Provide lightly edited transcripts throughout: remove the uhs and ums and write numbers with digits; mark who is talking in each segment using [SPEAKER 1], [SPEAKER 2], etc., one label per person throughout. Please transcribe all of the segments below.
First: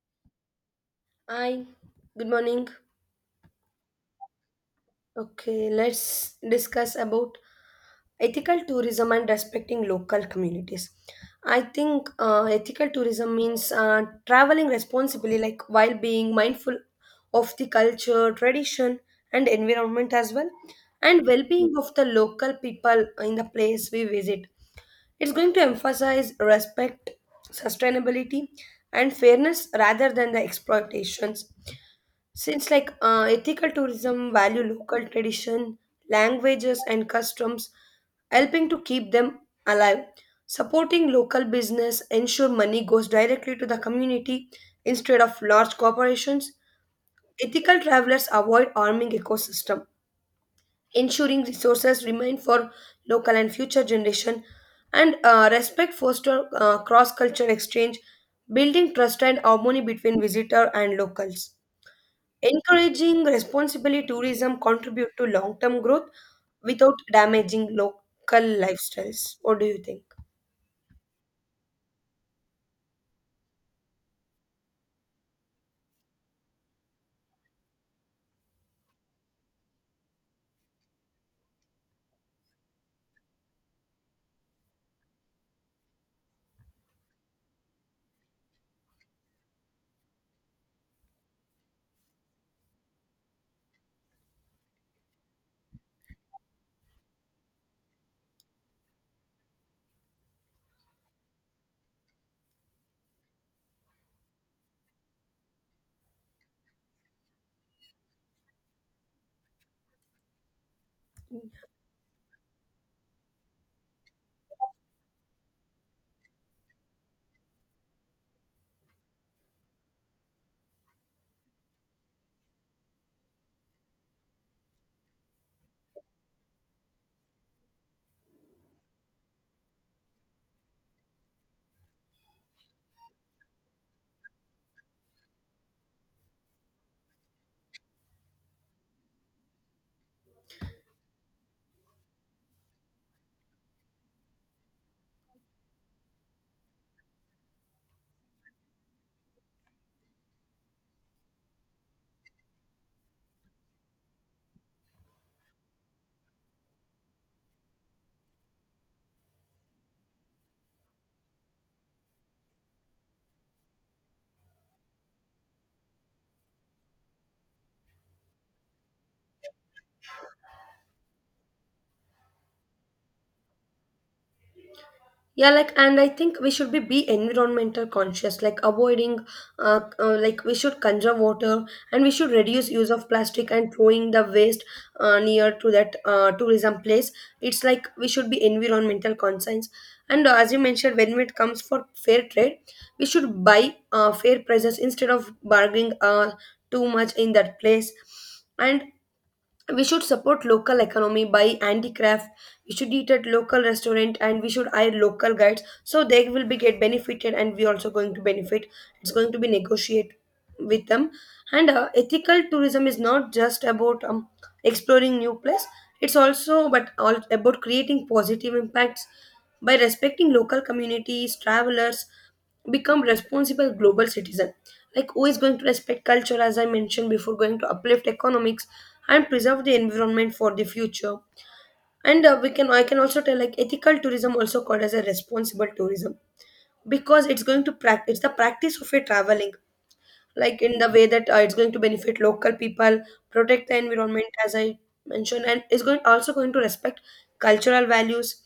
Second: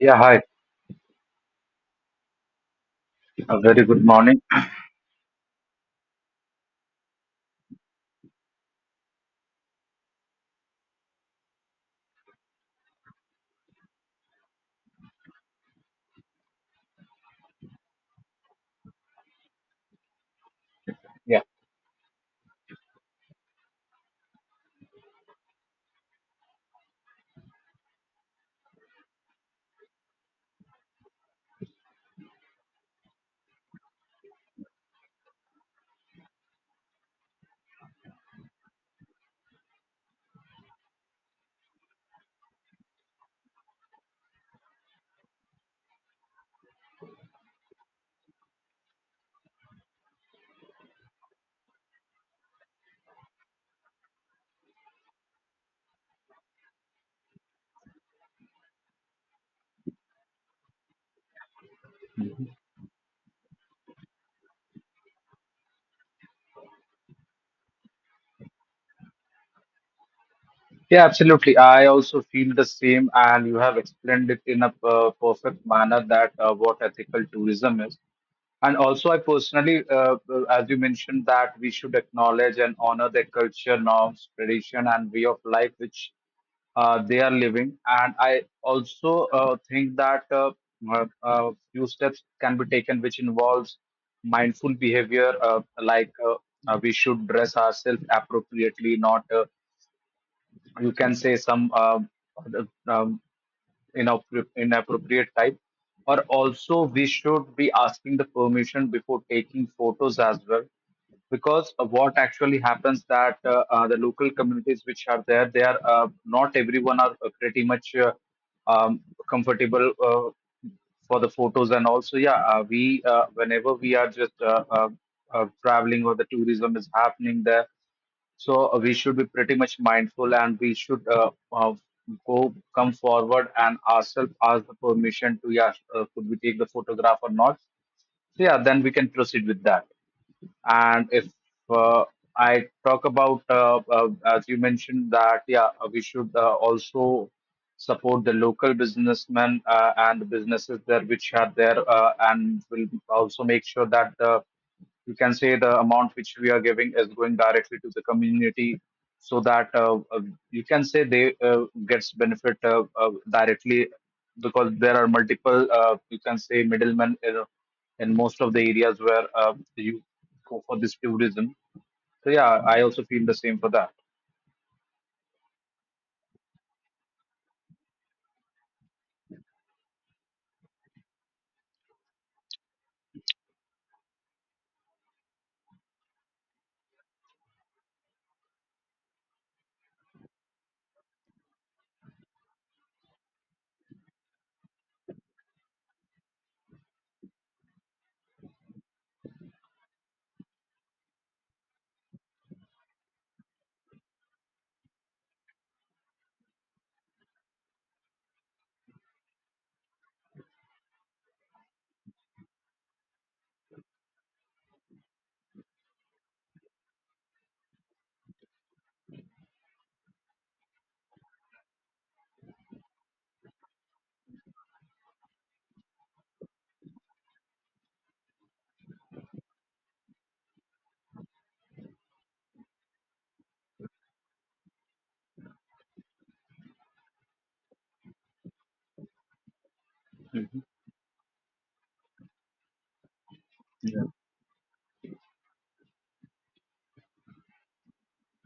[SPEAKER 1] Yeah, hi.
[SPEAKER 2] Hi, good morning.
[SPEAKER 1] A very good morning.
[SPEAKER 2] Okay, let's discuss about ethical tourism and respecting local communities. I think ethical tourism means traveling responsibly, like while being mindful of the culture, tradition, and environment as well, and
[SPEAKER 1] Yeah,
[SPEAKER 2] well being of the local people in the place we visit. It's going to emphasize respect, sustainability, and fairness rather than the exploitations. Since like ethical tourism value local tradition, languages and customs, helping to keep them alive. Supporting local business ensure money goes directly to the community instead of large corporations. Ethical travelers avoid harming ecosystem, ensuring resources remain for local and future generation. And respect foster cross culture exchange, building trust and harmony between visitor and locals. Encouraging responsible tourism contribute to long-term growth without damaging local lifestyles. What do you think?
[SPEAKER 1] yeah, absolutely. I also feel the same, and you have explained it in a perfect manner that what ethical tourism is. And also, I personally, as you mentioned, that we should acknowledge and honor their culture, norms, tradition, and way of life which they are living. And I also think that few steps can be taken, which involves mindful behavior, like we should dress ourselves appropriately, not you can say some um inappropriate type, or also we should be asking the permission before taking photos as well, because what actually happens that the local communities which are there, they are not everyone are pretty much um, comfortable for the photos. And also, yeah, we whenever we are just traveling, or the tourism is happening there, so we should be pretty much mindful, and we should go come forward and ourselves ask the permission to, yeah, could we take the photograph or not? So yeah, then we can proceed with that. And if uh, I talk about, as you mentioned, that yeah, we should also support the local businessmen and the businesses there which are there, and will also make sure that the, you can say, the amount which we are giving is going directly to the community, so that you can say they gets benefit directly, because there are multiple, you can say, middlemen in most of the areas where you go for this tourism. So yeah, I also feel the same for that.
[SPEAKER 2] Yeah, like, and I think we should be environmental conscious like avoiding like we should conserve water, and we should reduce use of plastic and throwing the waste near to that tourism place. It's like we should be environmental conscious, and as you mentioned, when it comes for fair trade, we should buy fair prices instead of bargaining too much in that place. And we should support local economy by handicraft. We should eat at local restaurant, and we should hire local guides so they will be get benefited and we also going to benefit. It's going to be negotiate with them. And ethical tourism is not just about exploring new place. It's also but all about creating positive impacts. By respecting local communities, travelers become responsible global citizen, like, who is going to respect culture, as I mentioned before, going to uplift economics and preserve the environment for the future. And we can I can also tell like ethical tourism also called as a responsible tourism because it's going to practice the practice of a traveling
[SPEAKER 1] Mhm.
[SPEAKER 2] like in the way that it's going to benefit local people, protect the environment, as I mentioned, and it's going also going to respect cultural values.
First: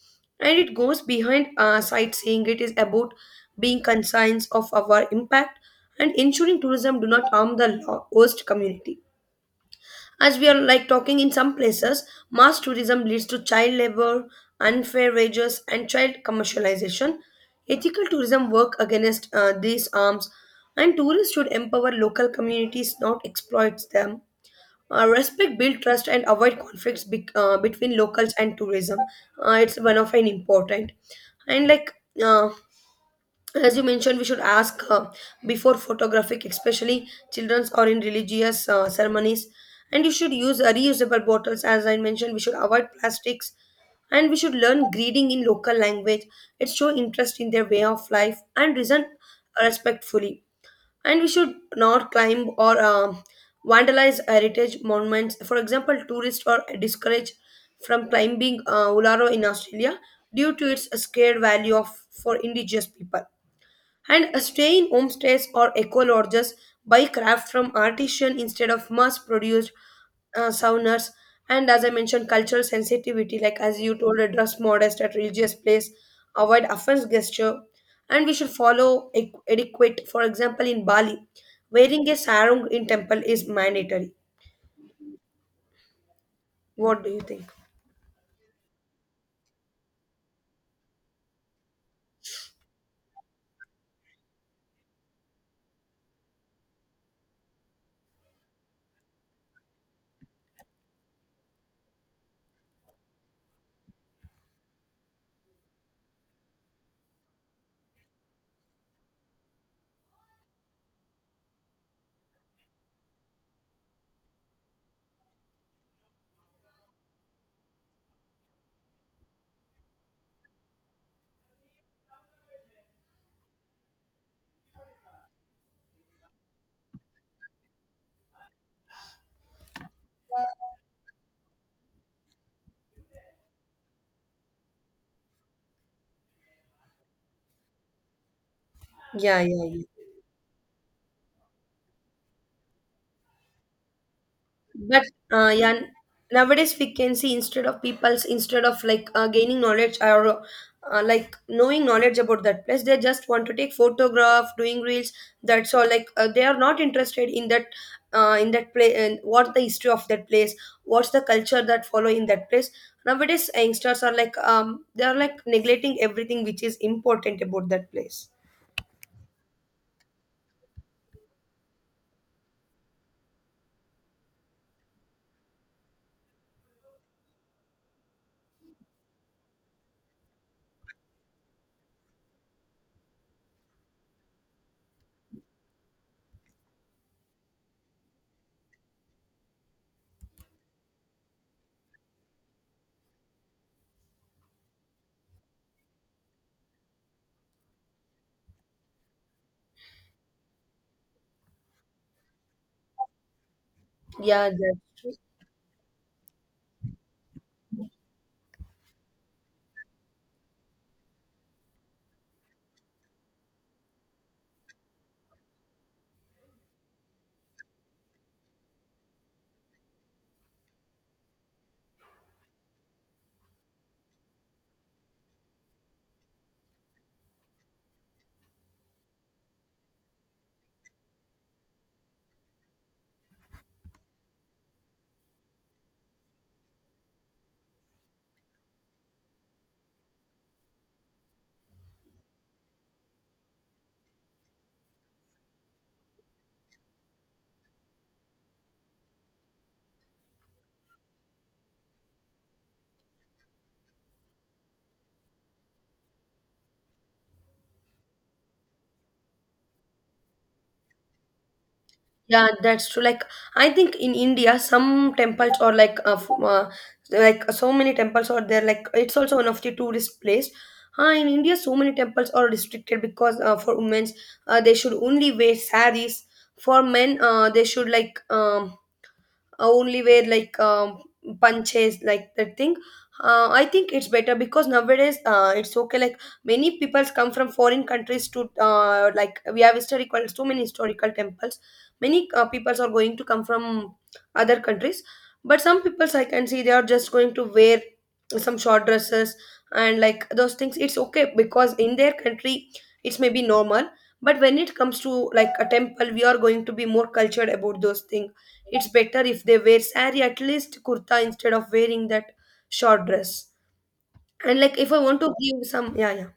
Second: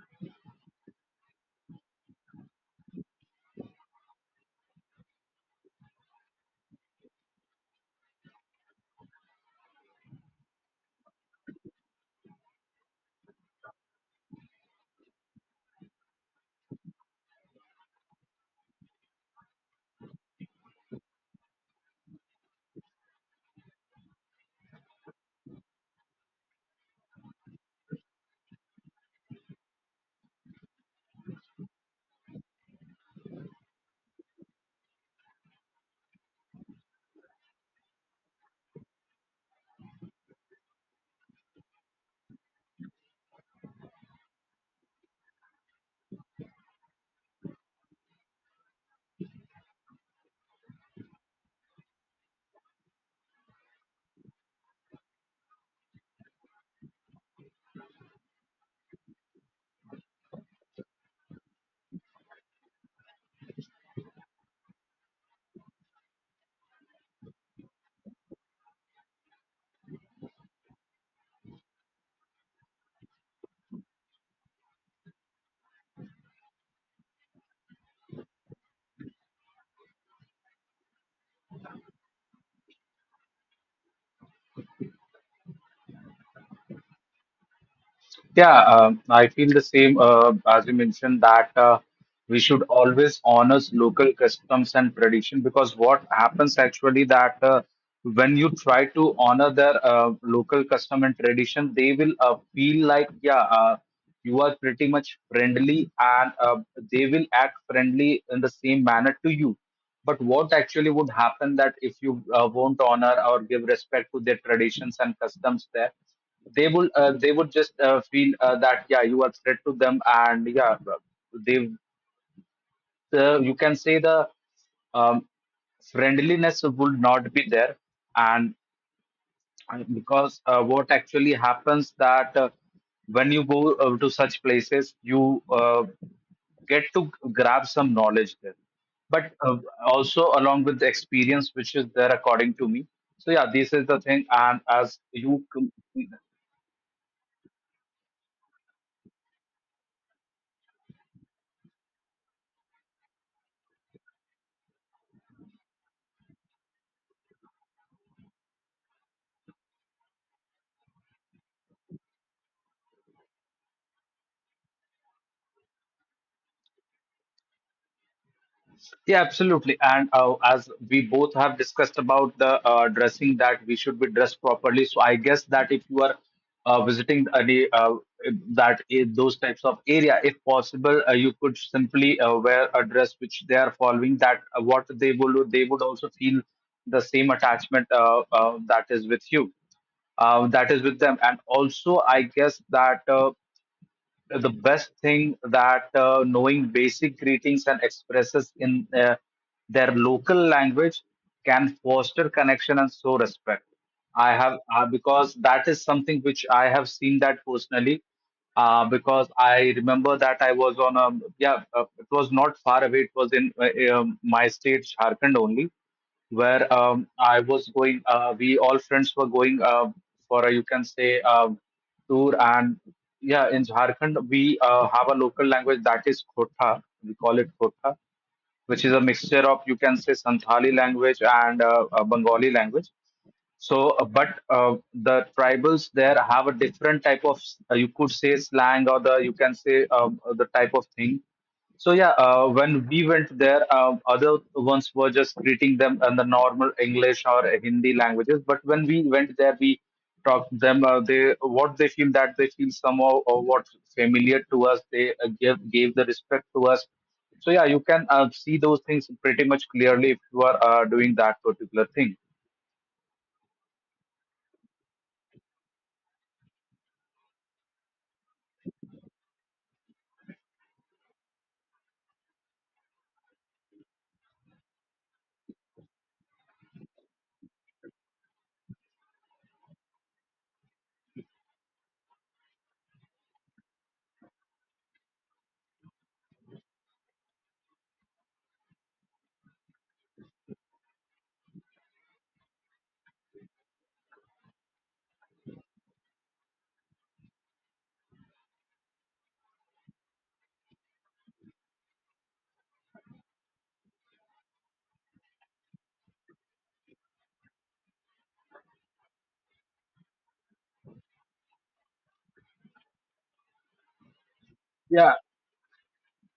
[SPEAKER 2] And it goes behind sightseeing. It is about being conscious of our impact and ensuring tourism do not harm the host community. As we are like talking, in some places, mass tourism leads to child labor, unfair wages, and child commercialization. Ethical tourism work against these arms, and tourists should empower local communities, not exploit them. Respect, build trust, and avoid conflicts between locals and tourism. It's one of an important and like uh, as you mentioned, we should ask before photographic, especially children's or in religious ceremonies. And you should use reusable bottles. As I mentioned, we should avoid plastics, and we should learn greeting in local language. It show interest in their way of life and reason respectfully. And we should not climb or vandalize heritage monuments. For example, tourists are discouraged from climbing ularo in Australia due to its scared value of for indigenous people. And stay in homestays or eco lodges, buy craft from artisan instead of mass produced saunas. And as I mentioned, cultural sensitivity, like as you told, dress modest at religious place, avoid offense gesture. And we should follow etiquette. For example, in Bali, wearing a sarong in temple is mandatory. What do you think?
[SPEAKER 1] Yeah, I feel the same, as you mentioned, that we should always honor local customs and tradition, because what happens actually that when you try to honor their local custom and tradition, they will feel like yeah, you are pretty much friendly, and they will act friendly in the same manner to you. But what actually would happen that if you won't honor or give respect to their traditions and customs there? They would just feel that yeah, you are threat to them, and yeah, they you can say the um, friendliness would not be there. And because what actually happens that when you go to such places, you get to grab some knowledge there, but
[SPEAKER 2] Yeah, yeah, yeah.
[SPEAKER 1] also along with the experience which is there, according to me. So yeah, this is the thing, and as
[SPEAKER 2] But
[SPEAKER 1] you
[SPEAKER 2] uh,
[SPEAKER 1] com-
[SPEAKER 2] yeah, nowadays we can see instead of people's instead of like gaining knowledge or like knowing knowledge about that place, they just want to take photograph, doing reels. That's all. Like they are not interested in that place, and what the history of that place, what's the culture that follow in that place. Nowadays youngsters are like, they are like neglecting everything which is important about that place.
[SPEAKER 1] Yeah, absolutely. And as we both have discussed about the dressing, that we should be dressed properly. So I guess that if you are visiting any that, in those types of area, if possible, you could simply wear a dress which they are following. That what they would also feel the same attachment, that is with you, that is with them. And also, I guess that. The best thing that knowing basic greetings and expresses in their local language can foster connection and show respect. I
[SPEAKER 2] Yeah,
[SPEAKER 1] have
[SPEAKER 2] yeah.
[SPEAKER 1] because that is something which I have seen that personally. Because I remember that I was on a, yeah, it was not far away. It was in my state, Jharkhand only, where I was going. We all friends were going for a, you can say, tour, and yeah, in Jharkhand we have a local language, that is Khota. We call it Khota, which is a mixture of, you can say, Santhali language and Bengali language. So, but the tribals there have a different type of, you could say, slang, or the, you can say, the type of thing. So yeah, when we went there, other ones were just greeting them in the normal English or Hindi languages. But when we went there, we talked to them. They, what they feel, that they feel somehow or what familiar to us. They give gave the respect to us. So yeah, you can see those things pretty much clearly if you are doing that particular thing.
[SPEAKER 2] Yeah, that's true. Like, I think in India, some temples or like like so many temples are there. Like it's also one of the tourist place. In India, so many temples are restricted because for women, they should only wear saris. For men, they should only wear punches like that thing. Uh, I think it's better because nowadays it's okay, like, many peoples come from foreign countries to like we have historical, so many historical temples. Many peoples are going to come from other countries, but some peoples I can see they are just going to wear some short dresses. And like those things, it's okay because in their country it's maybe normal. But when it comes to like a temple, we are going to be more cultured about those things. It's better if they wear sari, at least kurta, instead of wearing that short dress. And like if I
[SPEAKER 1] Yeah.
[SPEAKER 2] want to give some, yeah, yeah,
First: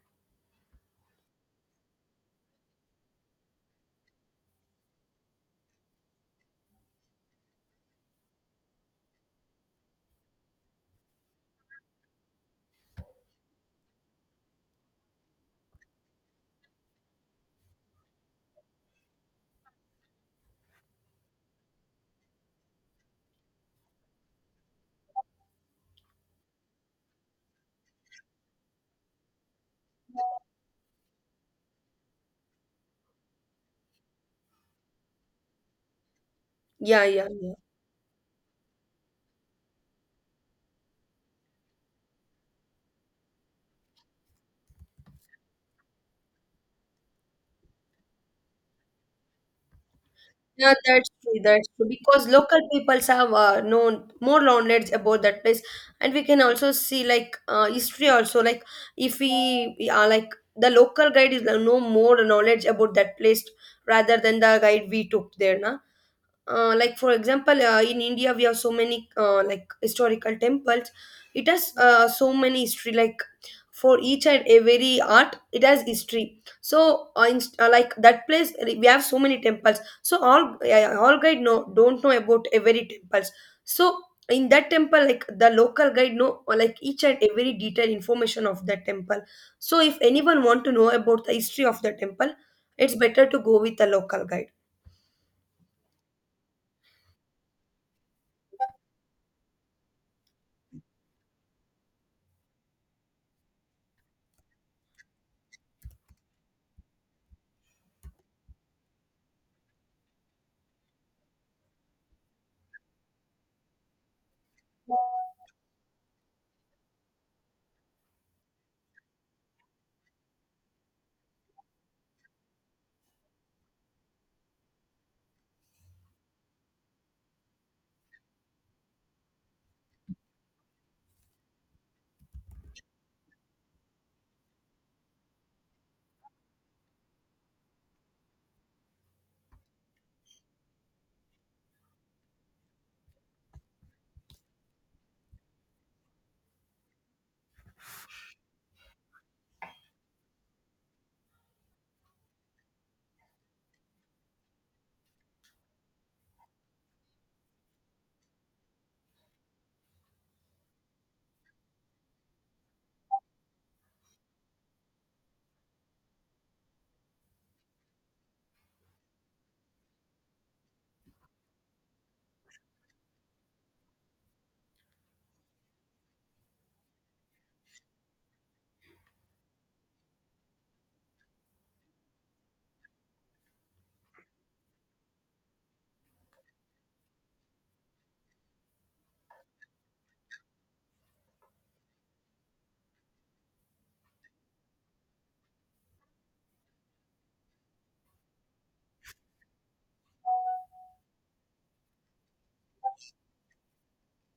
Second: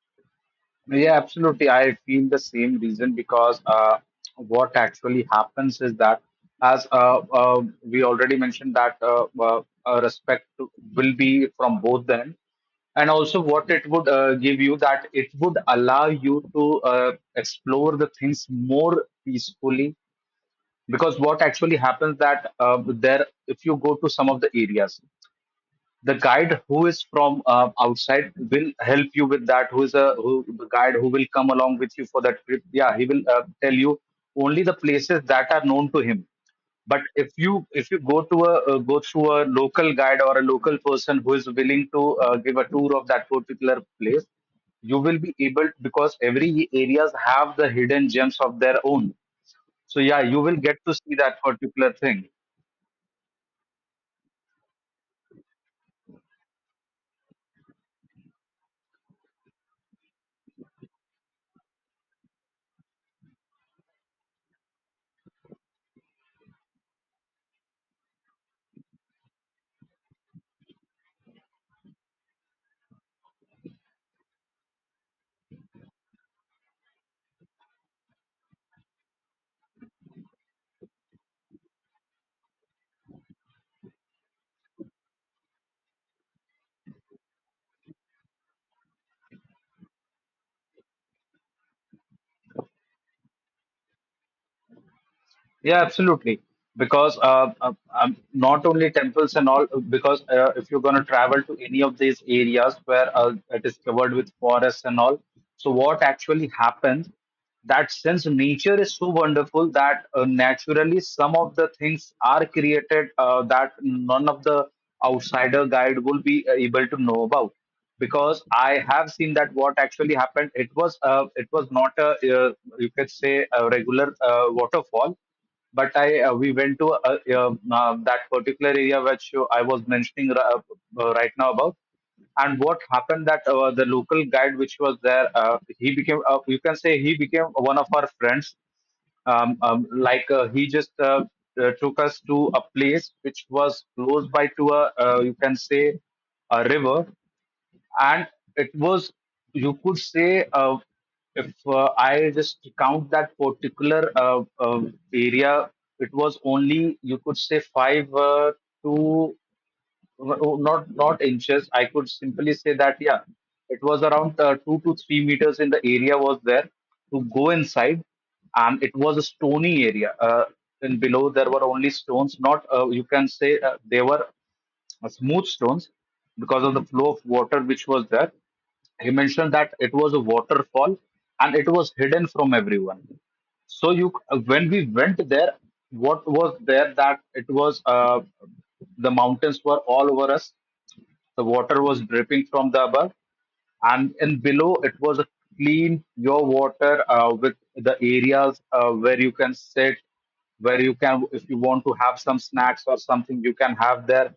[SPEAKER 1] Yeah, absolutely. I feel the same reason, because what actually happens is that, as we already mentioned, that respect will be from both the end, and also what it would give you, that it would allow you to explore the things more peacefully. Because what actually happens that there, if you go to some of the areas, the guide who is from outside will help you with that, who is a who the guide who will come along with you for that trip, yeah, he will tell you only the places that are known to him. But
[SPEAKER 2] yeah, yeah,
[SPEAKER 1] if you
[SPEAKER 2] yeah.
[SPEAKER 1] if you go through a local guide or a local person who is willing to give a tour of that particular place, you will be able, because every areas have the hidden gems of their own. So yeah, you will
[SPEAKER 2] Yeah,
[SPEAKER 1] get to
[SPEAKER 2] that's
[SPEAKER 1] see that
[SPEAKER 2] true. That's true.
[SPEAKER 1] particular thing.
[SPEAKER 2] Because local peoples have known more knowledge about that place, and we can also see like history also. Like if we, yeah, like the local guide is know more knowledge about that place rather than the guide we took there, na. Uh, like for example, in India we have so many like historical temples. It has so many history, like, for each and every art it has history. So like that place, we have so many temples, so all guide know don't know about every temples. So in that temple, like, the local guide know like each and every detailed information of that temple. So if anyone want to know about the history of the temple, it's better to go with the local guide.
[SPEAKER 1] Yeah, absolutely. Because not only temples and all, because if you're going to travel to any of these areas where it is covered with forests and all, so what actually happens that since nature is so wonderful that naturally some of the things are created that none of the outsider guide will be able to know about, because I have seen that what actually happened. It was not a, uh, you could say, a regular waterfall, but I we went to that particular area which I was mentioning right now about. And what happened that the local guide which was there, he became, you can say, he became one of our friends. Like he just took us to a place which was close by to a, you can say, a river, and it was, you could say, if I just count that particular area, it was only, you could say, five to not inches. I could simply say that yeah, it was around 2 to 3 meters in the area was there to go inside, and it was a stony area. And below there were only stones. Not you can say they were smooth stones, because of the flow of water which was there. He mentioned that it was a waterfall, and it was hidden from everyone. So you, when we went there, what was there that it was the mountains were all over us. The water was dripping from the above, and below it was a clean your water, with the areas where you can sit, where you can, if you want to have some snacks or something, you can have there,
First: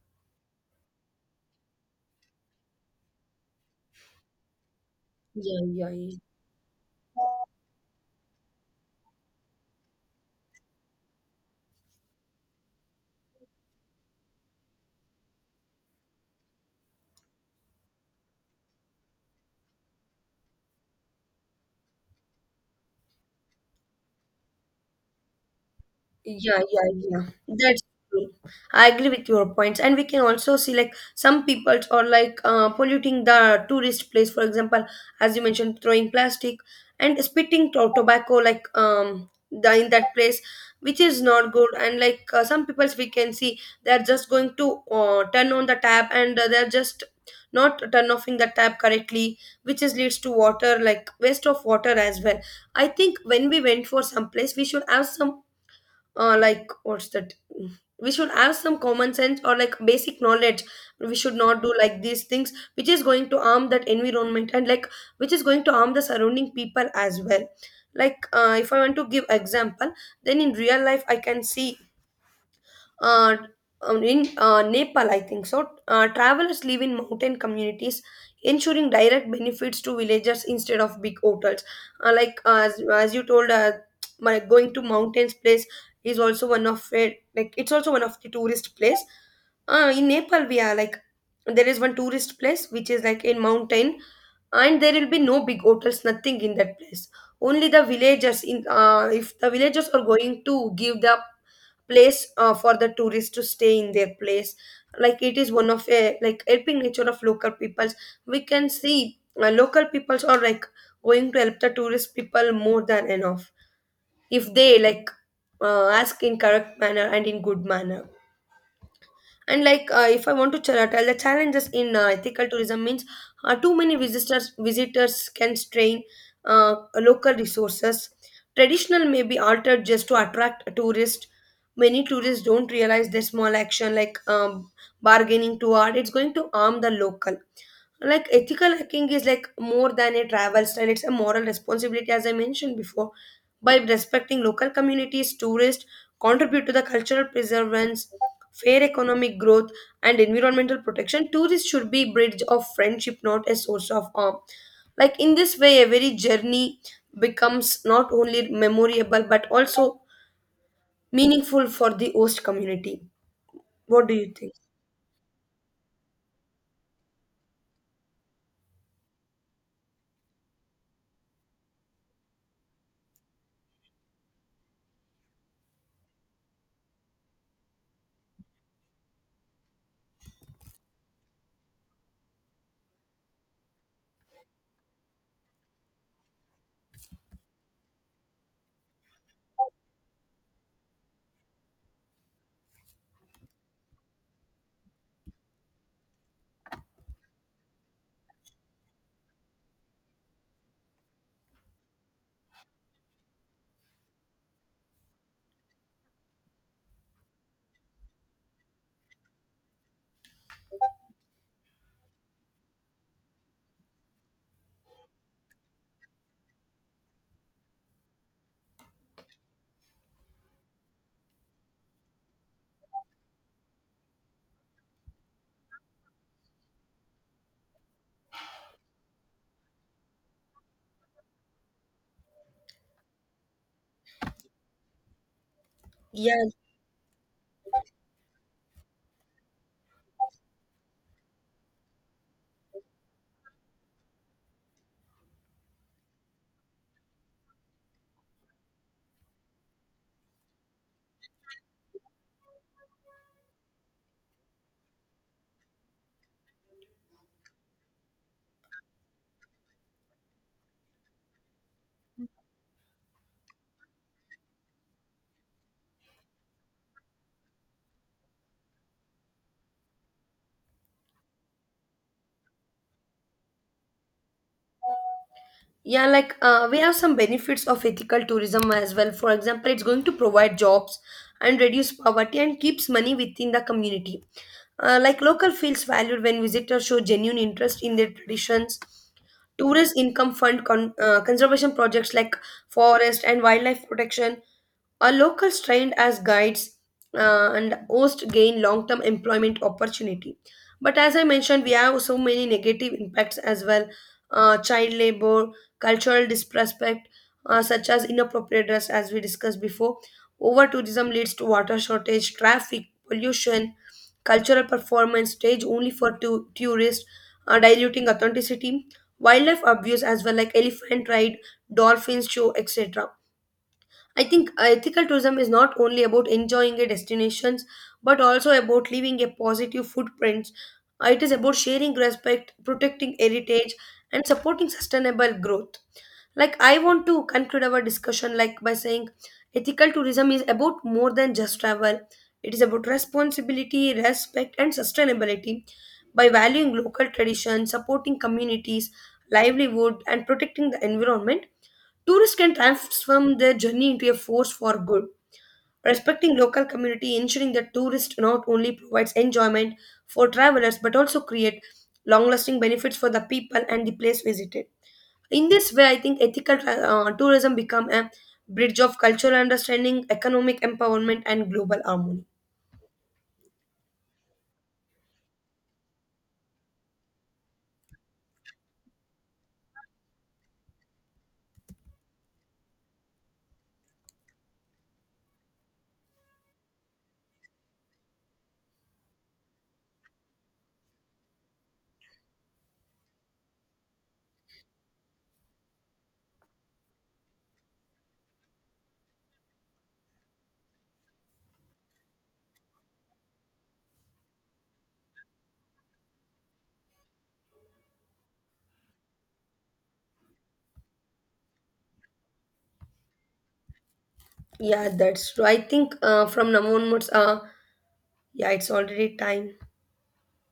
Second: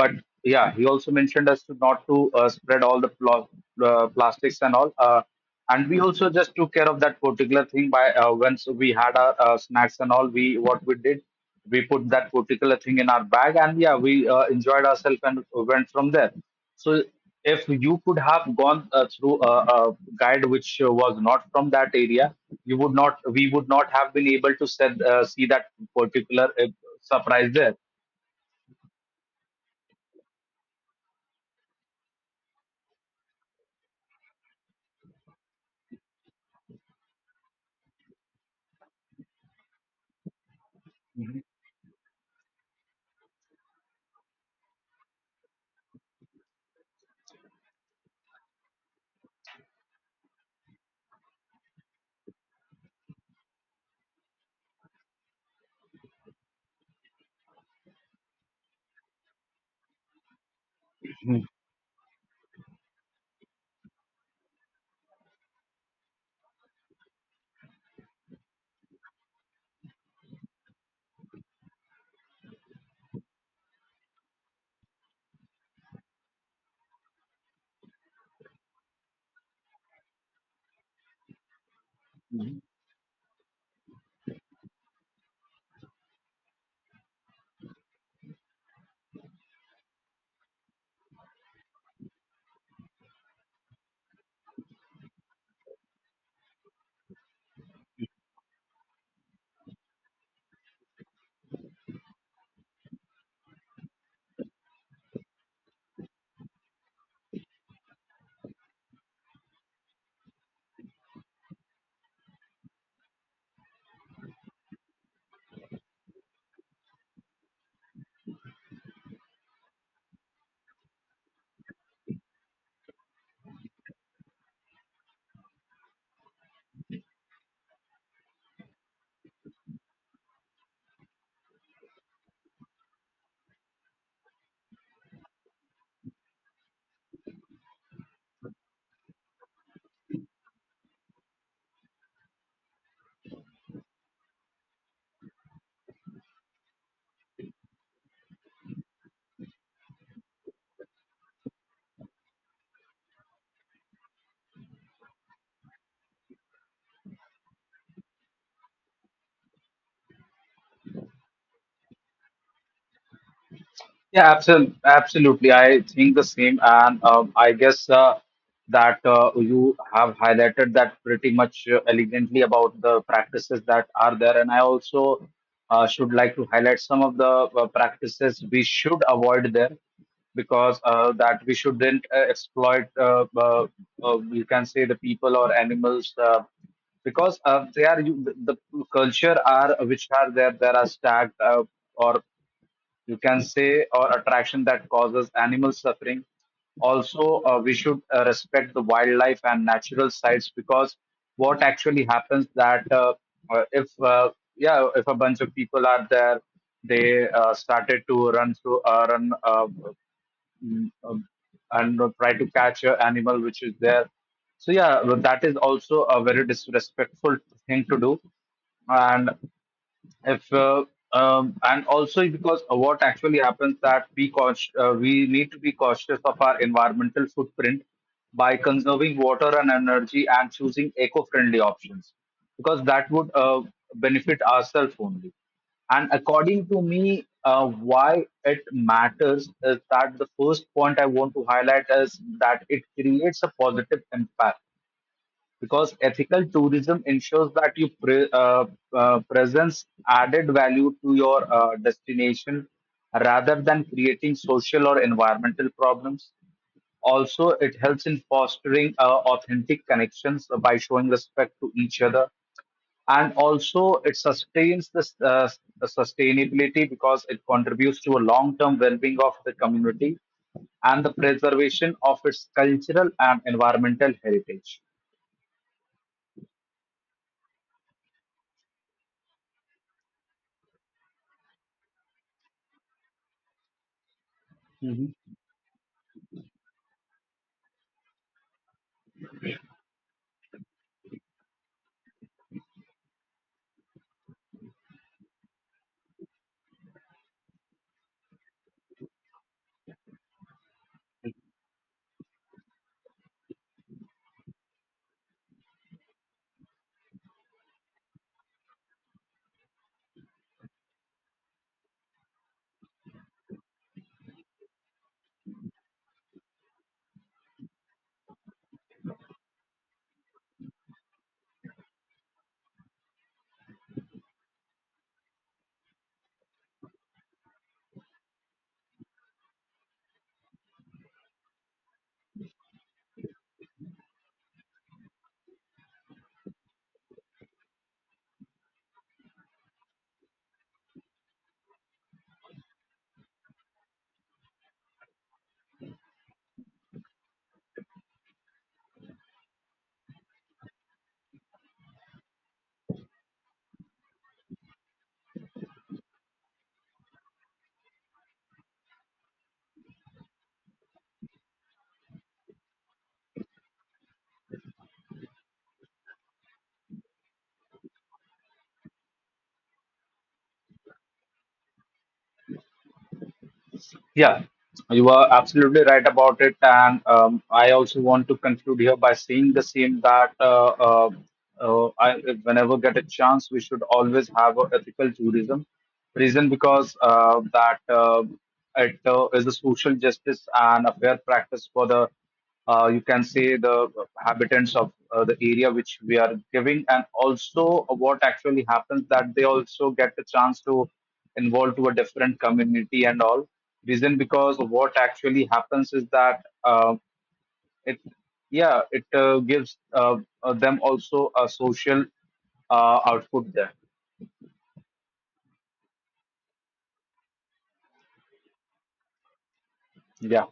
[SPEAKER 1] but yeah, he also mentioned us to not to spread all the plastics and all,
[SPEAKER 2] Yeah,
[SPEAKER 1] and
[SPEAKER 2] yeah.
[SPEAKER 1] we also just took care of that particular thing by, once we had our snacks and all, we, what we did, we put that particular thing in our bag, and yeah, we enjoyed ourselves and went from there. So if you could have gone through a guide which was not from that area, you would not, we would not have been able to see that particular
[SPEAKER 2] Yeah, yeah, yeah.
[SPEAKER 1] surprise there.
[SPEAKER 2] That's true. I agree with your points. And we can also see like some people are like polluting the tourist place. For example, as you mentioned, throwing plastic and spitting tobacco like in that place, which is not good. And like some people we can see they're just going to turn on the tap, and they're just not turn offing the tap correctly, which is leads to water like waste of water as well. I think when we went for some place, we should have some like what's that, we should have some common sense or like basic knowledge. We should not do like these things which is going to harm that environment and like which is going to harm the surrounding people as well. Like if I want to give example, then in real life I can see uh, in Nepal, I think so. Travelers live in mountain communities, ensuring direct benefits to villagers instead of big hotels. Like,
[SPEAKER 1] Mhm.
[SPEAKER 2] as you told, my going to mountains place is also one of it. Like it's also one of the tourist place. In Nepal, we are like there is one tourist place which is like in mountain, and there will be no big hotels, nothing in that place. Only the villagers, in if the villagers are going to give the place for the tourists to stay in their place, like it is one of a like helping nature of local peoples. We can see local peoples are like going to help the tourist people more than enough if they like ask in correct manner and in good manner. And like if I want to tell the challenges in ethical tourism means, too many visitors can strain local resources. Traditional may be altered just to attract a tourist. Many tourists don't realize their small action, like bargaining too hard, it's going to harm the local. Like, ethical hacking is like more than a travel style, it's a moral responsibility. As I mentioned before, by respecting local communities, tourists contribute to the cultural preservance, fair economic growth, and environmental protection. Tourism should be bridge of friendship, not a source of harm. Like in this way, a very journey becomes not only memorable but also meaningful for the host community. What do
[SPEAKER 1] Yeah,
[SPEAKER 2] you think?
[SPEAKER 1] absolutely. Absolutely. I think the same. And I guess that you have highlighted that pretty much elegantly about the practices that are there. And I also should like to highlight some of the practices we should avoid there, because that we shouldn't exploit, you can say, the people or animals. Because they are the culture are which are there, there are stacked or you can say, or attraction that causes animal suffering. Also, we should respect the wildlife and natural sites, because what actually happens that if yeah, if a bunch of people are there, they started to run through mm, um, and try to catch an animal which is there. So yeah, that is also a very disrespectful thing to do, and if and also because what actually happens that we we need to be cautious of our environmental footprint by conserving water and energy and choosing eco-friendly options, because that would benefit ourselves only. And
[SPEAKER 2] Yeah.
[SPEAKER 1] according to me, why it matters is that the first point I want to highlight is that it creates a positive impact, because ethical tourism ensures that you presents added value to your destination rather than creating social or environmental problems. Also, it helps in fostering authentic connections by showing respect to each other. And also, it sustains the sustainability, because it contributes to a long term well being of the community and the preservation of its cultural and environmental heritage.
[SPEAKER 2] Yeah, like we have some benefits of ethical tourism as well. For example, it's going to provide jobs and reduce poverty and keeps money within the community. Like local feels valued when visitors show genuine interest in their traditions. Tourist income fund conservation projects like forest and wildlife protection. Are locals trained as guides and most gain long-term employment opportunity. But as I mentioned, we have so many negative impacts as well. Child labor, cultural disrespect, such as inappropriate dress, as we discussed before. Over tourism leads to water shortage, traffic, pollution, cultural performance stage only for tourists, diluting authenticity, wildlife abuse as well, like elephant ride, dolphins show, etc. I think ethical tourism is not only about enjoying a destinations, but also about leaving a positive footprint. It is about sharing respect, protecting heritage, and supporting sustainable growth. Like, I want to conclude our discussion like by saying ethical tourism is about more than just travel. It is about responsibility, respect, and sustainability. By valuing local traditions, supporting communities, livelihood, and protecting the environment, tourists can transform their journey into a force for good. Respecting local community, ensuring that tourist not only provides enjoyment for travelers but also create long-lasting benefits for the people and the place visited. In this way, I think ethical tourism become a bridge of cultural understanding, economic empowerment, and global harmony.
[SPEAKER 1] Yeah, you are absolutely right about it. And I also want to conclude here by saying the same, that I, whenever get a chance, we should always have a ethical tourism. Reason because that it is a social justice and a fair practice for the, you can say, the habitants of the area which we are giving, and also what actually happens that they also get the chance to involve to a different community and all. Reason because what actually happens is that it, yeah, it gives them also a social output there.
[SPEAKER 2] Yeah, that's true. I think from now onwards, yeah, it's already time.
[SPEAKER 1] Yeah.